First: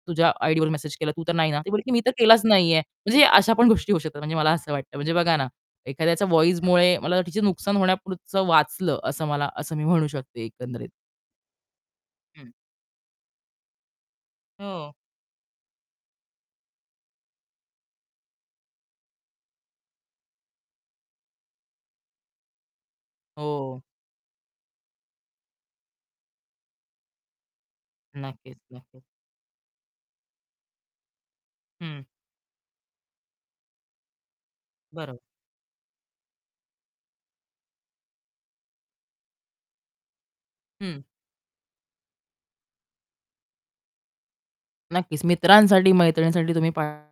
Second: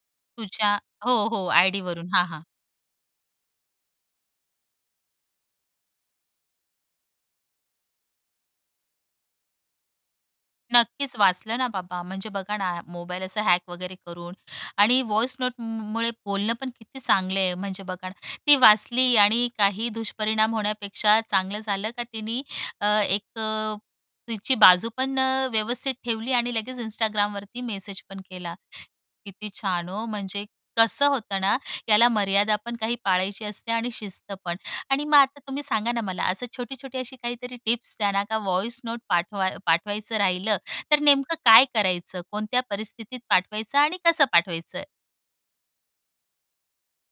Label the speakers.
Speaker 1: तुझ्या आयडीवर
Speaker 2: तुझ्या
Speaker 1: मेसेज केला
Speaker 2: हो,
Speaker 1: तू तर
Speaker 2: हो,
Speaker 1: नाही ना. ती म्हणली, मी
Speaker 2: आयडीवरून.
Speaker 1: तर
Speaker 2: हां, हां.
Speaker 1: केलाच नाहीये. म्हणजे अशा पण गोष्टी होऊ शकतात. म्हणजे मला असं वाटतं, म्हणजे बघा ना, एखाद्याच्या व्हॉईसमुळे मला तिचे नुकसान होण्यापुरतं वाचलं असं मला असं मी म्हणू शकते एकंदरीत.
Speaker 2: नक्कीच, वाचलं ना बाबा, म्हणजे
Speaker 1: हं.
Speaker 2: बघा ना, मोबाईल असं हॅक वगैरे करून
Speaker 1: हो.
Speaker 2: आणि वॉइस नोट म मुळे बोलणं पण किती चांगलं आहे. म्हणजे बघा ना, ती वाचली आणि काही दुष्परिणाम होण्यापेक्षा चांगलं झालं का, तिनी अ, एक अ,
Speaker 1: हो.
Speaker 2: तिची बाजू पण अ, व्यवस्थित ठेवली आणि लगेच Instagramवरती मेसेज पण केला.
Speaker 1: नक्कीच, नक्कीच.
Speaker 2: किती छान हो म्हणजे, कसं होतं ना,
Speaker 1: हं.
Speaker 2: याला मर्यादा पण काही पाळायची असते आणि शिस्त पण. आणि मग
Speaker 1: बरोबर.
Speaker 2: आता तुम्ही सांगा ना मला असं छोटी-छोटी अशी काहीतरी टिप्स त्यांना का वॉइस नोट पाठवा पाठवायचं राहिलं, तर
Speaker 1: हं.
Speaker 2: नेमकं काय करायचं? कोणत्या परिस्थितीत पाठवायचं आणि कसं पाठवायचं?
Speaker 1: नक्कीच, मित्रांसाठी मैत्रिणींसाठी तुम्ही पाठ